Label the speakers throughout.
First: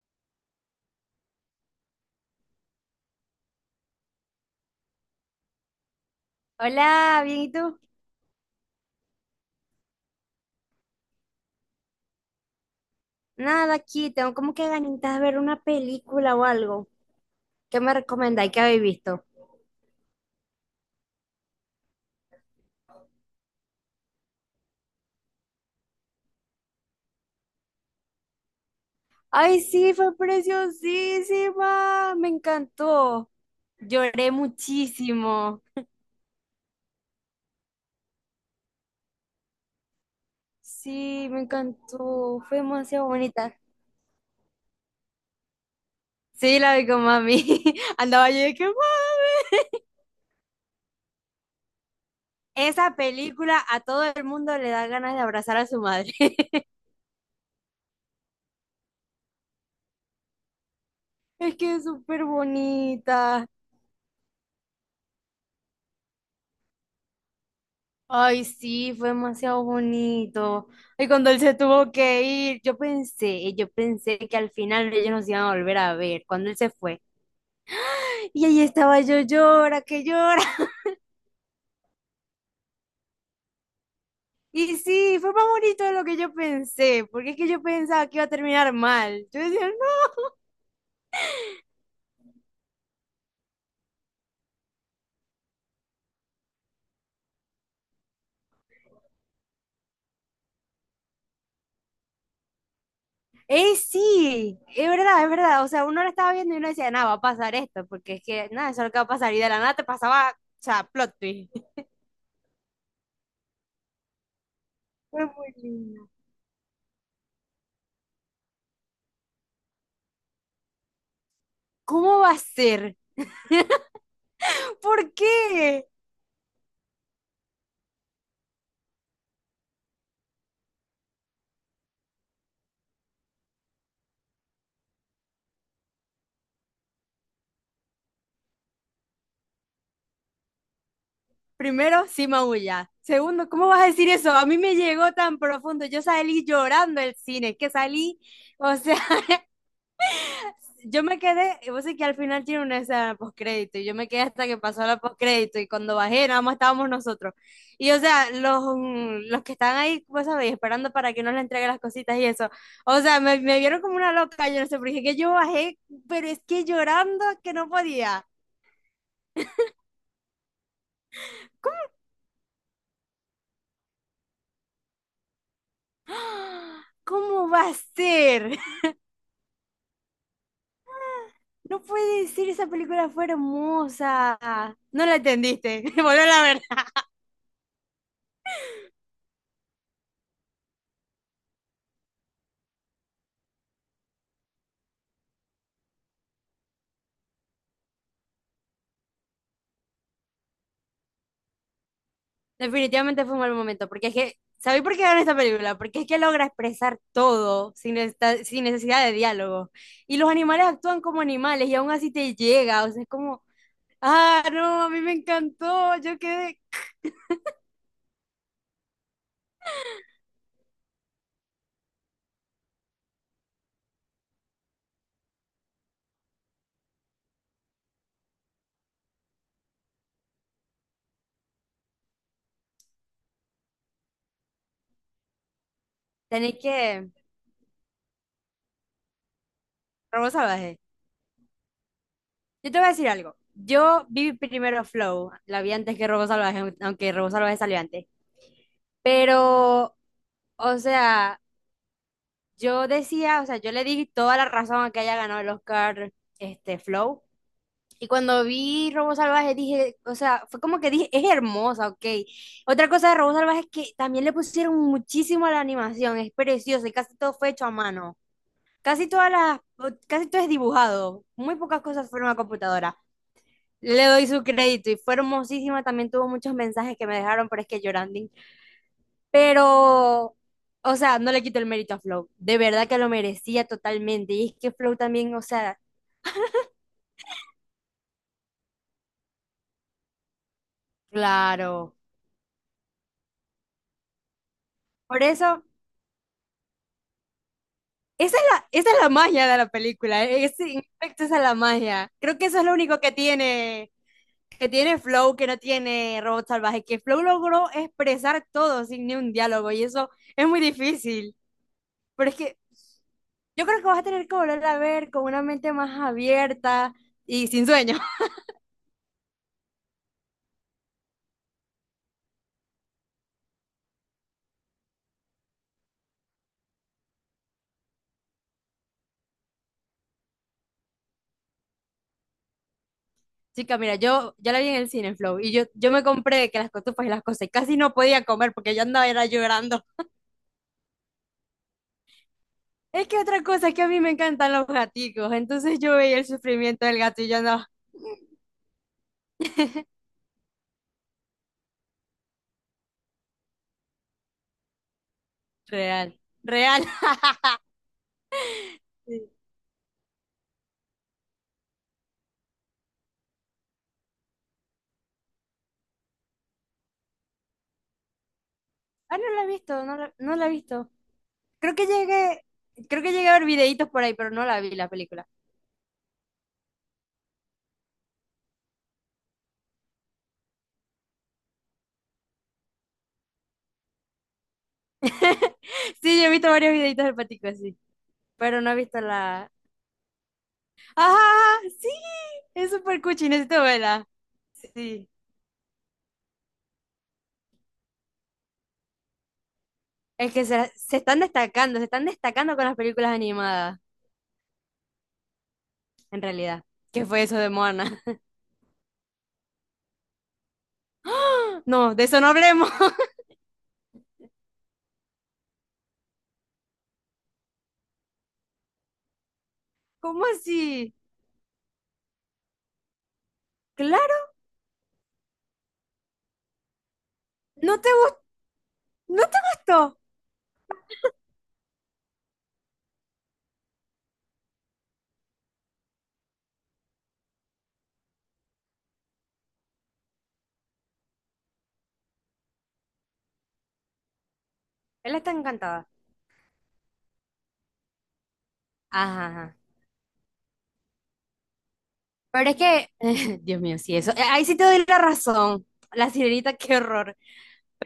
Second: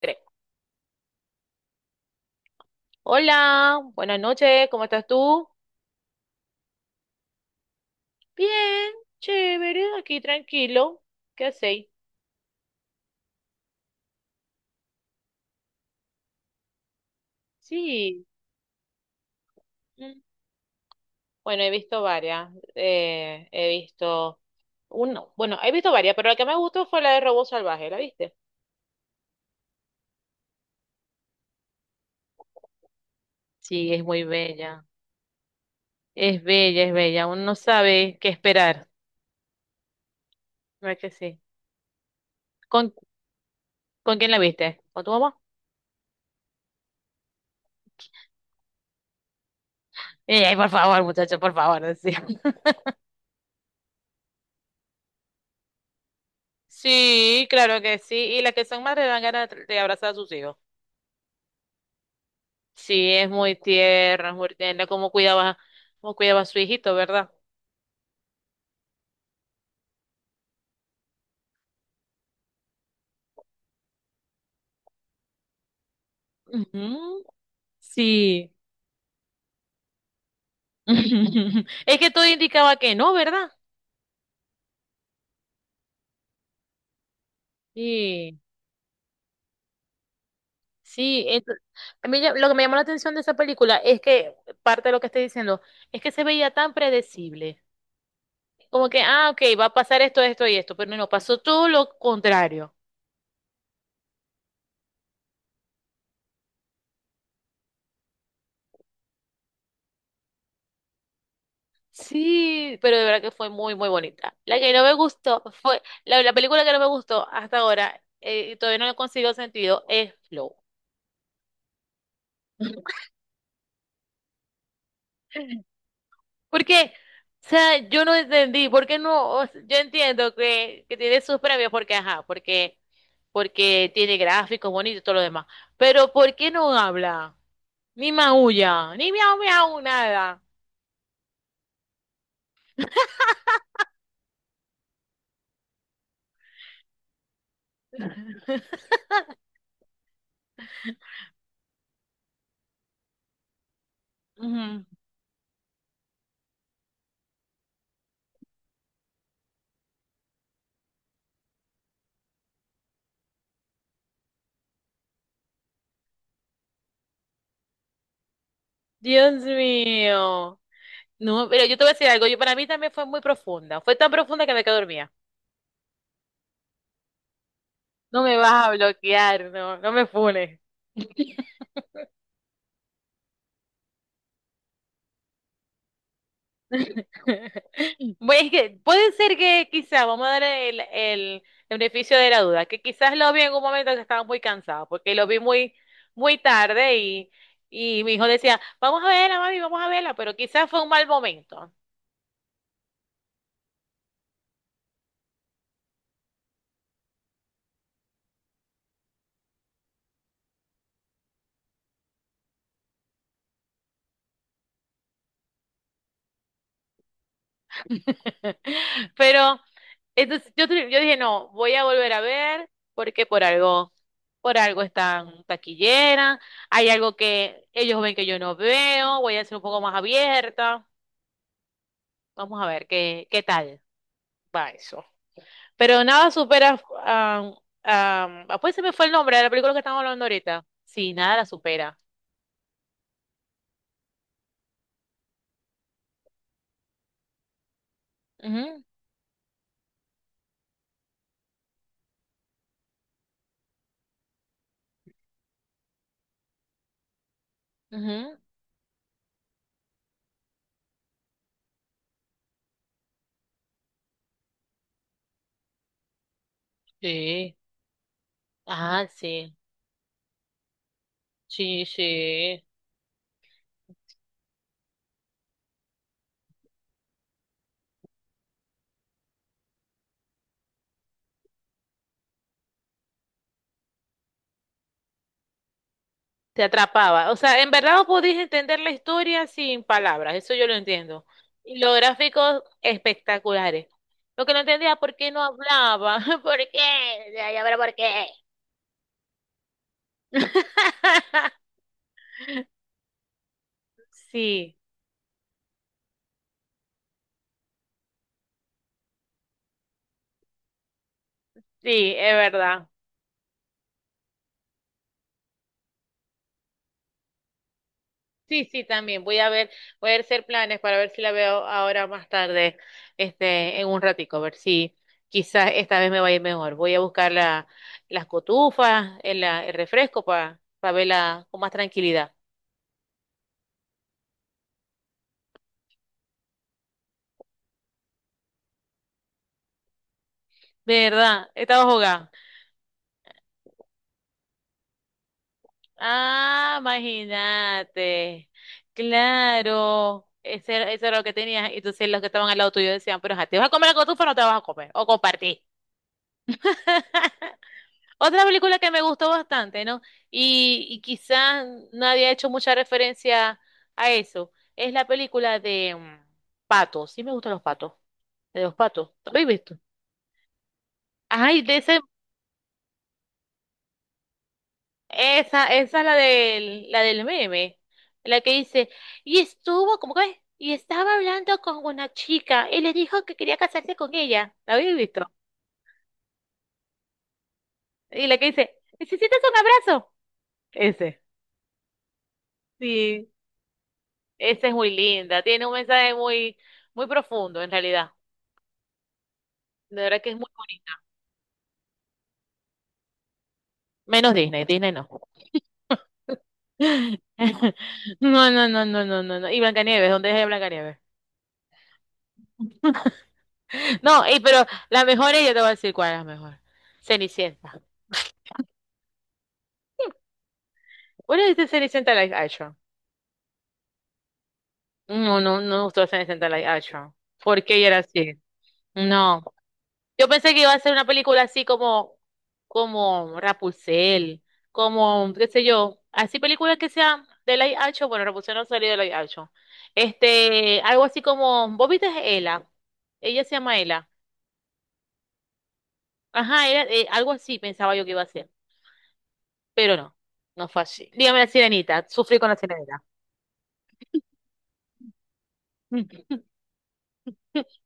Speaker 1: Tres. Hola, buenas noches, ¿cómo estás tú?
Speaker 2: Hola, bien, ¿y tú?
Speaker 1: Bien, chévere, aquí tranquilo. ¿Qué hacéis?
Speaker 2: Nada, aquí tengo como que ganitas de ver una película o algo. ¿Qué me
Speaker 1: Sí.
Speaker 2: recomendáis que habéis visto?
Speaker 1: mm. Bueno, he visto varias. He visto uno. Bueno, he visto varias, pero la que me gustó fue la de Robo Salvaje, ¿la viste?
Speaker 2: Ay, sí, fue preciosísima, me encantó.
Speaker 1: Sí, es muy
Speaker 2: Lloré
Speaker 1: bella.
Speaker 2: muchísimo.
Speaker 1: Es bella, es bella. Uno no sabe qué esperar. ¿Verdad que
Speaker 2: Sí,
Speaker 1: sí?
Speaker 2: me encantó, fue
Speaker 1: ¿Con,
Speaker 2: demasiado bonita.
Speaker 1: ¿Con quién la viste? ¿Con tu mamá?
Speaker 2: Sí, la vi con mami. Andaba yo de que, "Mami".
Speaker 1: Ey, ay, por favor, muchacho, por favor. Sí.
Speaker 2: Esa película a todo el mundo le da ganas de abrazar a su madre.
Speaker 1: Sí, claro que sí. Y las que son madres dan ganas de abrazar a sus hijos.
Speaker 2: Es que es súper
Speaker 1: Sí,
Speaker 2: bonita.
Speaker 1: es muy tierna, como cuidaba a su hijito, ¿verdad?
Speaker 2: Ay, sí, fue demasiado bonito. Y cuando él se tuvo que ir, yo pensé que al final ellos nos iban a volver a ver cuando él se fue.
Speaker 1: Ujú,
Speaker 2: Y
Speaker 1: sí.
Speaker 2: ahí estaba yo, llora, que llora.
Speaker 1: Es que todo indicaba que no, ¿verdad?
Speaker 2: Y sí, fue más bonito de lo que yo pensé, porque es que yo pensaba que iba a
Speaker 1: Sí,
Speaker 2: terminar mal. Yo decía, no.
Speaker 1: sí. Lo que me llamó la atención de esa película es que, parte de lo que estoy diciendo, es que se veía tan predecible. Como que, ah, ok, va a pasar esto, esto y esto, pero no, pasó todo lo contrario.
Speaker 2: Sí, es verdad, es verdad. O sea, uno lo estaba viendo y uno decía, nada, va a pasar esto, porque es que, nada, eso es lo que va a pasar. Y de la nada te pasaba, o sea, plot twist.
Speaker 1: Sí, pero de verdad que fue muy, muy bonita. La que no me
Speaker 2: Fue
Speaker 1: gustó
Speaker 2: muy
Speaker 1: fue,
Speaker 2: lindo.
Speaker 1: la película que no me gustó hasta ahora, y todavía no le consigo sentido, es Flow.
Speaker 2: ¿Cómo va a ser? ¿Por qué?
Speaker 1: Porque, o sea, yo no entendí, ¿por qué no? O sea, yo entiendo que tiene sus premios, porque, ajá, porque, porque tiene gráficos bonitos y todo lo demás. Pero, ¿por qué no habla? Ni maulla, ni miau miau, nada.
Speaker 2: Primero, sí maulla. Segundo, ¿cómo vas a decir eso? A mí me llegó tan profundo. Yo salí llorando del cine, es que salí, o sea, yo me quedé, vos sé que al final tiene una escena postcrédito, y yo me quedé hasta que pasó
Speaker 1: Ujú.
Speaker 2: la postcrédito, y cuando bajé, nada más estábamos nosotros. Y o sea, los, los que están ahí, vos sabéis, esperando para que nos le entregue las cositas y eso. O sea, me vieron como una loca, yo no sé, porque dije que yo bajé, pero es que llorando que no podía.
Speaker 1: Dios mío. No, pero yo te voy a decir algo, yo para mí también fue muy profunda, fue tan profunda que me quedé dormida.
Speaker 2: ¿Cómo va a
Speaker 1: No me
Speaker 2: ser?
Speaker 1: vas a bloquear, no, no me funes.
Speaker 2: No puede ser, esa película fue hermosa. No la entendiste, volver a ver.
Speaker 1: Bueno, es que puede ser que quizás, vamos a dar el beneficio de la duda, que quizás lo vi en un momento que estaba muy cansado, porque lo vi muy, muy tarde y mi hijo decía, vamos a verla, mami, vamos a verla, pero quizás fue un mal momento.
Speaker 2: Definitivamente fue un mal momento, porque es que, ¿sabéis por qué ganó esta película? Porque es que logra expresar todo sin, sin necesidad de diálogo. Y los animales actúan como animales y aún así te llega, o sea, es como, ah, no, a mí me encantó, yo quedé...
Speaker 1: Pero entonces yo, yo dije, no, voy a volver a ver porque por algo están taquillera, hay algo que ellos ven que yo no veo, voy a ser un poco más abierta. Vamos a ver qué, qué tal va eso. Pero nada
Speaker 2: Tenéis
Speaker 1: supera,
Speaker 2: que...
Speaker 1: am, ah, pues se me fue el nombre de la película que estamos hablando
Speaker 2: Robo
Speaker 1: ahorita.
Speaker 2: Salvaje.
Speaker 1: Sí, nada la supera.
Speaker 2: Yo te voy a decir algo. Yo vi primero Flow, la vi antes que Robo Salvaje, aunque Robo Salvaje salió antes.
Speaker 1: Ujú,
Speaker 2: Pero, o sea... Yo decía, o sea, yo le di toda la razón a que haya ganado el Oscar, este, Flow. Y
Speaker 1: ujú.
Speaker 2: cuando vi Robo Salvaje dije, o sea, fue como que dije, es hermosa, ok. Otra cosa de Robo Salvaje es que también le pusieron muchísimo a la animación, es precioso y casi todo fue
Speaker 1: Sí.
Speaker 2: hecho a mano. Casi
Speaker 1: Ah,
Speaker 2: todas
Speaker 1: sí.
Speaker 2: las, casi todo es dibujado, muy pocas
Speaker 1: Sí,
Speaker 2: cosas fueron a
Speaker 1: sí.
Speaker 2: computadora. Le doy su crédito y fue hermosísima, también tuvo muchos mensajes que me dejaron, pero es que llorando pero, o sea, no le quito el mérito a Flow. De verdad que lo merecía totalmente. Y es que Flow también, o sea,
Speaker 1: Te atrapaba. O sea, en verdad vos podías entender la historia sin palabras, eso yo lo entiendo. Y
Speaker 2: Claro.
Speaker 1: los gráficos espectaculares. Lo que no entendía, ¿por
Speaker 2: Por
Speaker 1: qué no
Speaker 2: eso,
Speaker 1: hablaba? ¿Por qué? Ya, ya verá por qué.
Speaker 2: esa es la magia de la película. Es, en efecto, esa es la magia. Creo que eso es lo único que
Speaker 1: Sí,
Speaker 2: tiene Flow, que no tiene Robot Salvaje, que Flow logró expresar todo sin ni un diálogo. Y eso es muy difícil.
Speaker 1: sí,
Speaker 2: Pero
Speaker 1: es
Speaker 2: es que
Speaker 1: verdad.
Speaker 2: yo creo que vas a tener que volver a ver con una mente más abierta y sin sueño.
Speaker 1: Sí, sí, también. Voy a ver, voy a hacer planes para ver si la veo ahora más tarde, este, en un ratico, a ver si quizás esta vez me vaya mejor. Voy a buscar las cotufas, el refresco para verla con más tranquilidad.
Speaker 2: Chica, mira, yo ya la vi en el Cineflow y yo me compré que las cotufas y las cosas y casi no podía comer porque yo andaba era llorando.
Speaker 1: De verdad, estaba jugando.
Speaker 2: Es que otra cosa es que a mí me encantan los gaticos, entonces yo veía el
Speaker 1: Ah,
Speaker 2: sufrimiento del gato y yo andaba,
Speaker 1: imagínate. Claro, ese, eso era lo que tenías. Y entonces los que estaban al lado tuyo decían, pero ajá, ¿te vas a comer la cotufa o no te vas a comer? O compartí.
Speaker 2: real, real.
Speaker 1: Otra película que me
Speaker 2: Sí.
Speaker 1: gustó bastante, ¿no? Y quizás nadie ha hecho mucha referencia a eso. Es la película de Patos. Sí me gustan los patos. De los patos.
Speaker 2: Ah, no
Speaker 1: ¿Lo
Speaker 2: la he
Speaker 1: habéis visto?
Speaker 2: visto, no la he visto.
Speaker 1: Ay,
Speaker 2: Creo
Speaker 1: de
Speaker 2: que
Speaker 1: ese.
Speaker 2: llegué, creo que llegué a ver videitos por ahí, pero no la vi la película.
Speaker 1: Esa es la del meme, la que dice, y estuvo, ¿cómo que es? Y estaba hablando con una chica y le dijo que quería casarse con ella. ¿La habéis visto?
Speaker 2: Sí, yo he visto varios videitos del patico así,
Speaker 1: Y la que
Speaker 2: pero
Speaker 1: dice,
Speaker 2: no he visto
Speaker 1: ¿necesitas
Speaker 2: la...
Speaker 1: un abrazo?
Speaker 2: ¡Ajá!
Speaker 1: Ese.
Speaker 2: Sí, es súper
Speaker 1: Sí,
Speaker 2: cuchi, necesito verla.
Speaker 1: esa es muy
Speaker 2: Sí.
Speaker 1: linda, tiene un mensaje muy, muy profundo en realidad. De verdad que
Speaker 2: Es
Speaker 1: es
Speaker 2: que
Speaker 1: muy bonita.
Speaker 2: se están destacando con las películas animadas,
Speaker 1: Menos Disney, Disney no.
Speaker 2: en realidad. ¿Qué fue eso de Moana?
Speaker 1: No, no, no, no, no, no, no. Y Blancanieves, ¿dónde es Blancanieves?
Speaker 2: No, de eso no hablemos.
Speaker 1: No, y, pero la mejor ella te voy a decir cuál es la mejor. Cenicienta.
Speaker 2: ¿Cómo así?
Speaker 1: ¿Cuál es de Cenicienta Live Action?
Speaker 2: Claro,
Speaker 1: No, no, no me gustó Cenicienta Live Action. ¿Por
Speaker 2: no
Speaker 1: qué
Speaker 2: te
Speaker 1: era
Speaker 2: gustó,
Speaker 1: así?
Speaker 2: no te
Speaker 1: No.
Speaker 2: gustó.
Speaker 1: Yo pensé que iba a ser una película así como, como Rapunzel, como, qué sé yo, así películas que sean de live action. Bueno, Rapunzel no salió de live action. Este, algo así como, ¿vos viste a Ela? Ella se llama Ela.
Speaker 2: Él está encantada.
Speaker 1: Ajá, era, algo así pensaba yo que iba a ser,
Speaker 2: Ajá, ajá.
Speaker 1: pero no, no fue así. Dígame la sirenita, sufrí con
Speaker 2: Pero
Speaker 1: la
Speaker 2: es que,
Speaker 1: sirenita.
Speaker 2: Dios mío, sí, eso. Ahí sí te doy la razón. La sirenita, qué horror.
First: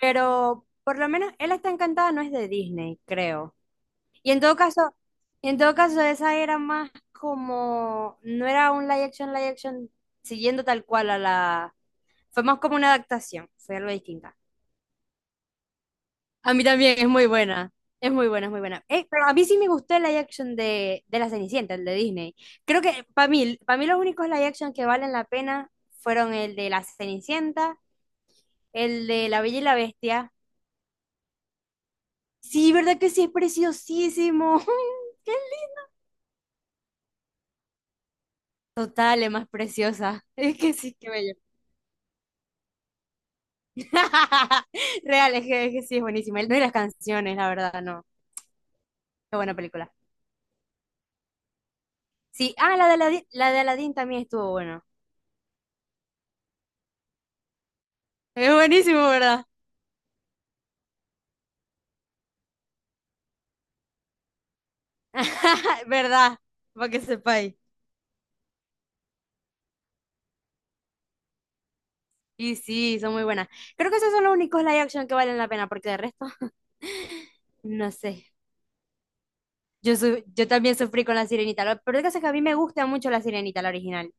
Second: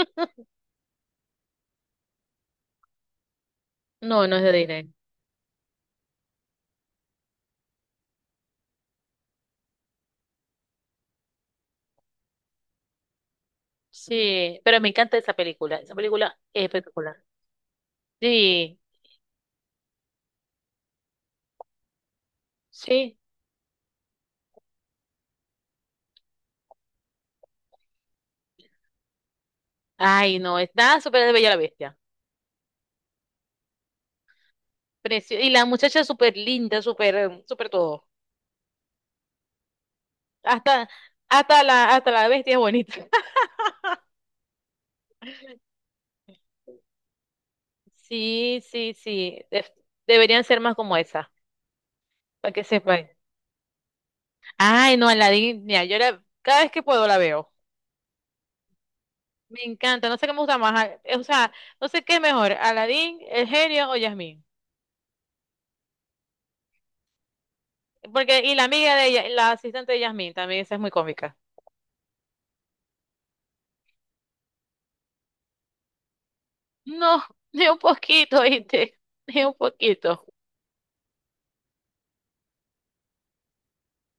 Speaker 2: Pero por lo menos él está encantada, no es de Disney, creo.
Speaker 1: No,
Speaker 2: Y
Speaker 1: no
Speaker 2: en
Speaker 1: es de
Speaker 2: todo
Speaker 1: Disney.
Speaker 2: caso, y en todo caso, esa era más como, no era un live action, siguiendo tal cual a la, fue más como una adaptación, fue algo distinta.
Speaker 1: Sí, pero me encanta esa película. Esa película
Speaker 2: A mí
Speaker 1: es
Speaker 2: también es
Speaker 1: espectacular.
Speaker 2: muy buena, es muy buena, es muy
Speaker 1: Sí,
Speaker 2: buena. Pero a mí sí me gustó el live action de La Cenicienta, el de Disney. Creo que
Speaker 1: sí.
Speaker 2: para mí los únicos live action que valen la pena fueron el de La Cenicienta, el de La Bella y la Bestia.
Speaker 1: Ay, no, es nada súper de Bella la Bestia.
Speaker 2: Sí, ¿verdad que sí? Es preciosísimo.
Speaker 1: Y la muchacha es súper linda, súper, súper todo.
Speaker 2: Total, es más preciosa. Es que
Speaker 1: Hasta,
Speaker 2: sí, que bello.
Speaker 1: hasta hasta la bestia es bonita.
Speaker 2: Real, es que sí, es buenísima. No, y las canciones, la verdad, no.
Speaker 1: Sí, sí,
Speaker 2: Qué
Speaker 1: sí.
Speaker 2: buena película.
Speaker 1: Deberían ser más como esa, para
Speaker 2: Sí,
Speaker 1: que
Speaker 2: ah,
Speaker 1: sepan.
Speaker 2: La de Aladdin también estuvo bueno.
Speaker 1: Ay, no, Aladdin, mira, yo la, cada vez que puedo la veo.
Speaker 2: Es buenísimo, ¿verdad?
Speaker 1: Me encanta, no sé qué me gusta más. O sea, no sé qué es mejor, Aladdin, el genio o Yasmín.
Speaker 2: ¿Verdad? Para que sepáis.
Speaker 1: Porque, y la amiga de ella, la asistente de Yasmín también, esa es muy cómica.
Speaker 2: Y sí, son muy buenas. Creo que esos son los únicos live action que valen la pena, porque de resto,
Speaker 1: No, ni un
Speaker 2: no sé.
Speaker 1: poquito, ¿viste? Ni un
Speaker 2: Yo,
Speaker 1: poquito.
Speaker 2: yo también sufrí con la Sirenita. Pero el caso es que a mí me gusta mucho la Sirenita, la original.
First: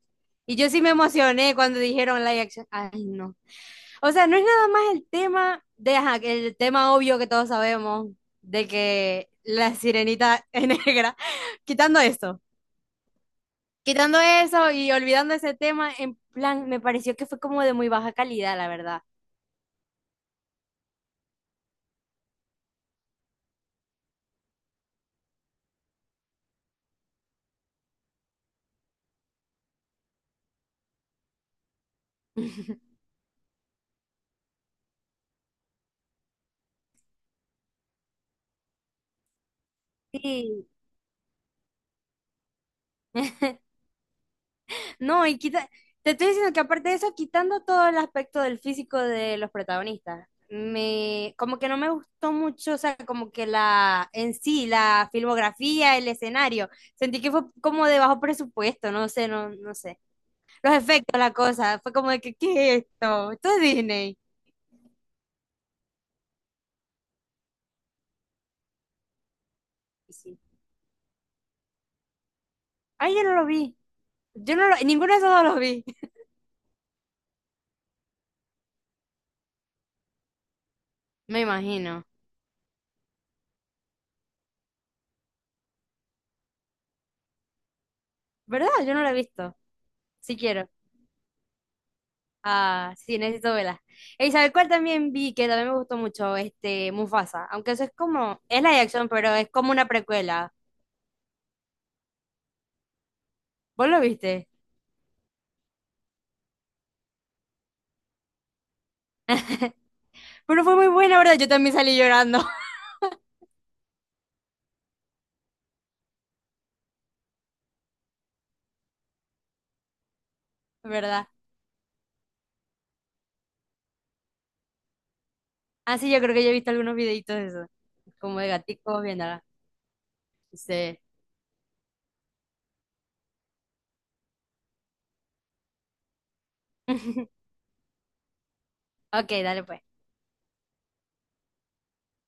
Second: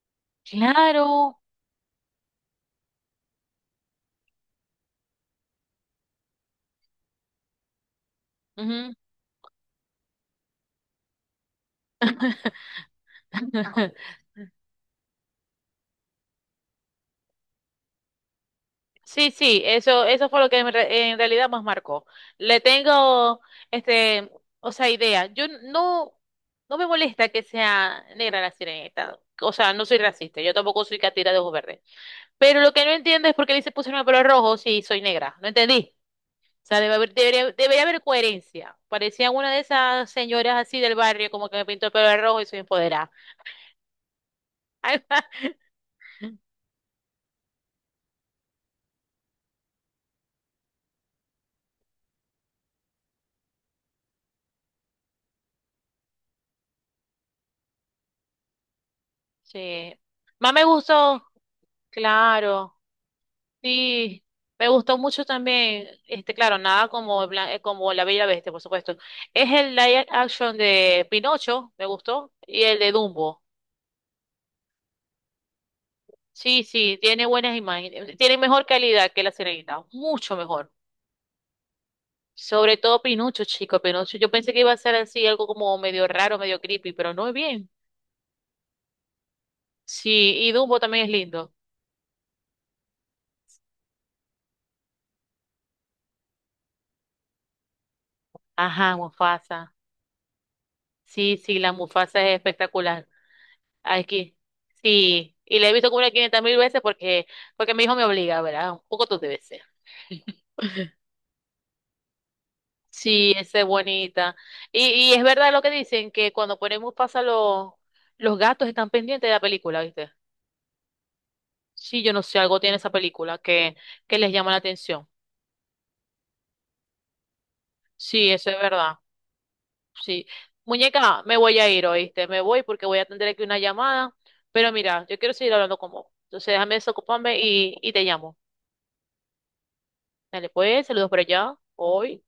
Speaker 2: Y yo sí me
Speaker 1: Claro.
Speaker 2: emocioné cuando dijeron live action. Ay, no. O sea, no es nada más el tema de, ajá, que el tema obvio que todos sabemos, de
Speaker 1: Ujú.
Speaker 2: que la sirenita es negra, quitando esto, quitando eso y olvidando ese tema, en plan, me pareció que fue como de muy baja calidad, la verdad.
Speaker 1: Sí, sí, eso fue lo que en realidad más marcó. Le tengo, este, o sea, idea. Yo no, no me molesta que sea negra la sirenita. O sea, no soy racista, yo tampoco soy catira de ojos verdes. Pero lo que no entiendo es por qué le se pusieron el pelo rojo si soy negra. No entendí. O sea, debe haber, debería, debería haber coherencia. Parecía una de esas señoras
Speaker 2: Sí.
Speaker 1: así del barrio, como que me pintó el pelo de rojo y soy empoderada.
Speaker 2: No, y quita, te estoy diciendo que aparte de eso, quitando todo el aspecto del físico de los protagonistas, me, como que no me gustó mucho, o sea, como que la, en sí, la filmografía, el escenario, sentí que fue como de bajo presupuesto, no sé, no, no
Speaker 1: Sí.
Speaker 2: sé.
Speaker 1: Más me
Speaker 2: Los efectos,
Speaker 1: gustó,
Speaker 2: la cosa, fue como de que, ¿qué
Speaker 1: claro.
Speaker 2: es esto? Esto es Disney.
Speaker 1: Sí, me gustó mucho también, este, claro, nada como, como La Bella y la Bestia, por supuesto. Es el live
Speaker 2: Y sí.
Speaker 1: action de Pinocho, me gustó, y el de
Speaker 2: Ay, yo no
Speaker 1: Dumbo.
Speaker 2: lo vi. Yo no lo, ninguno de esos dos los vi.
Speaker 1: Sí, sí, tiene buenas imágenes, tiene mejor calidad que La Sirenita, mucho mejor.
Speaker 2: Me imagino.
Speaker 1: Sobre todo Pinucho, chico, Pinucho. Yo pensé que iba a ser así, algo como medio raro, medio creepy, pero no es bien.
Speaker 2: ¿Verdad? Yo no lo he visto.
Speaker 1: Sí,
Speaker 2: Si
Speaker 1: y
Speaker 2: quiero.
Speaker 1: Dumbo también es lindo.
Speaker 2: Ah, sí, necesito verla. ¿Y sabe cuál también vi que también me gustó mucho? Este, Mufasa. Aunque eso es como, es la de
Speaker 1: Ajá,
Speaker 2: acción, pero es como
Speaker 1: Mufasa.
Speaker 2: una precuela.
Speaker 1: Sí, sí, la Mufasa es espectacular.
Speaker 2: ¿Vos lo
Speaker 1: Aquí.
Speaker 2: viste?
Speaker 1: Sí, y la he visto como unas 500 mil veces porque, porque mi hijo me obliga, ¿verdad? Un poco tú debes ser.
Speaker 2: Pero fue muy buena, ¿verdad? Yo también salí llorando,
Speaker 1: Sí, esa es bonita. Y, y es verdad lo que dicen, que cuando ponemos pasa los gatos están pendientes de la película, ¿viste?
Speaker 2: ¿verdad?
Speaker 1: Sí, yo no sé, algo tiene esa película que les llama la atención.
Speaker 2: Ah, sí, yo creo que yo he visto algunos videitos de eso.
Speaker 1: Sí,
Speaker 2: Como de
Speaker 1: eso es verdad.
Speaker 2: gaticos viéndola.
Speaker 1: Sí.
Speaker 2: Sí.
Speaker 1: Muñeca, me voy a ir, ¿oíste? Me voy porque voy a atender aquí una llamada. Pero mira, yo quiero seguir hablando con vos. Entonces déjame desocuparme y te llamo.
Speaker 2: Ok, dale pues.
Speaker 1: Dale, pues, saludos por allá. Hoy.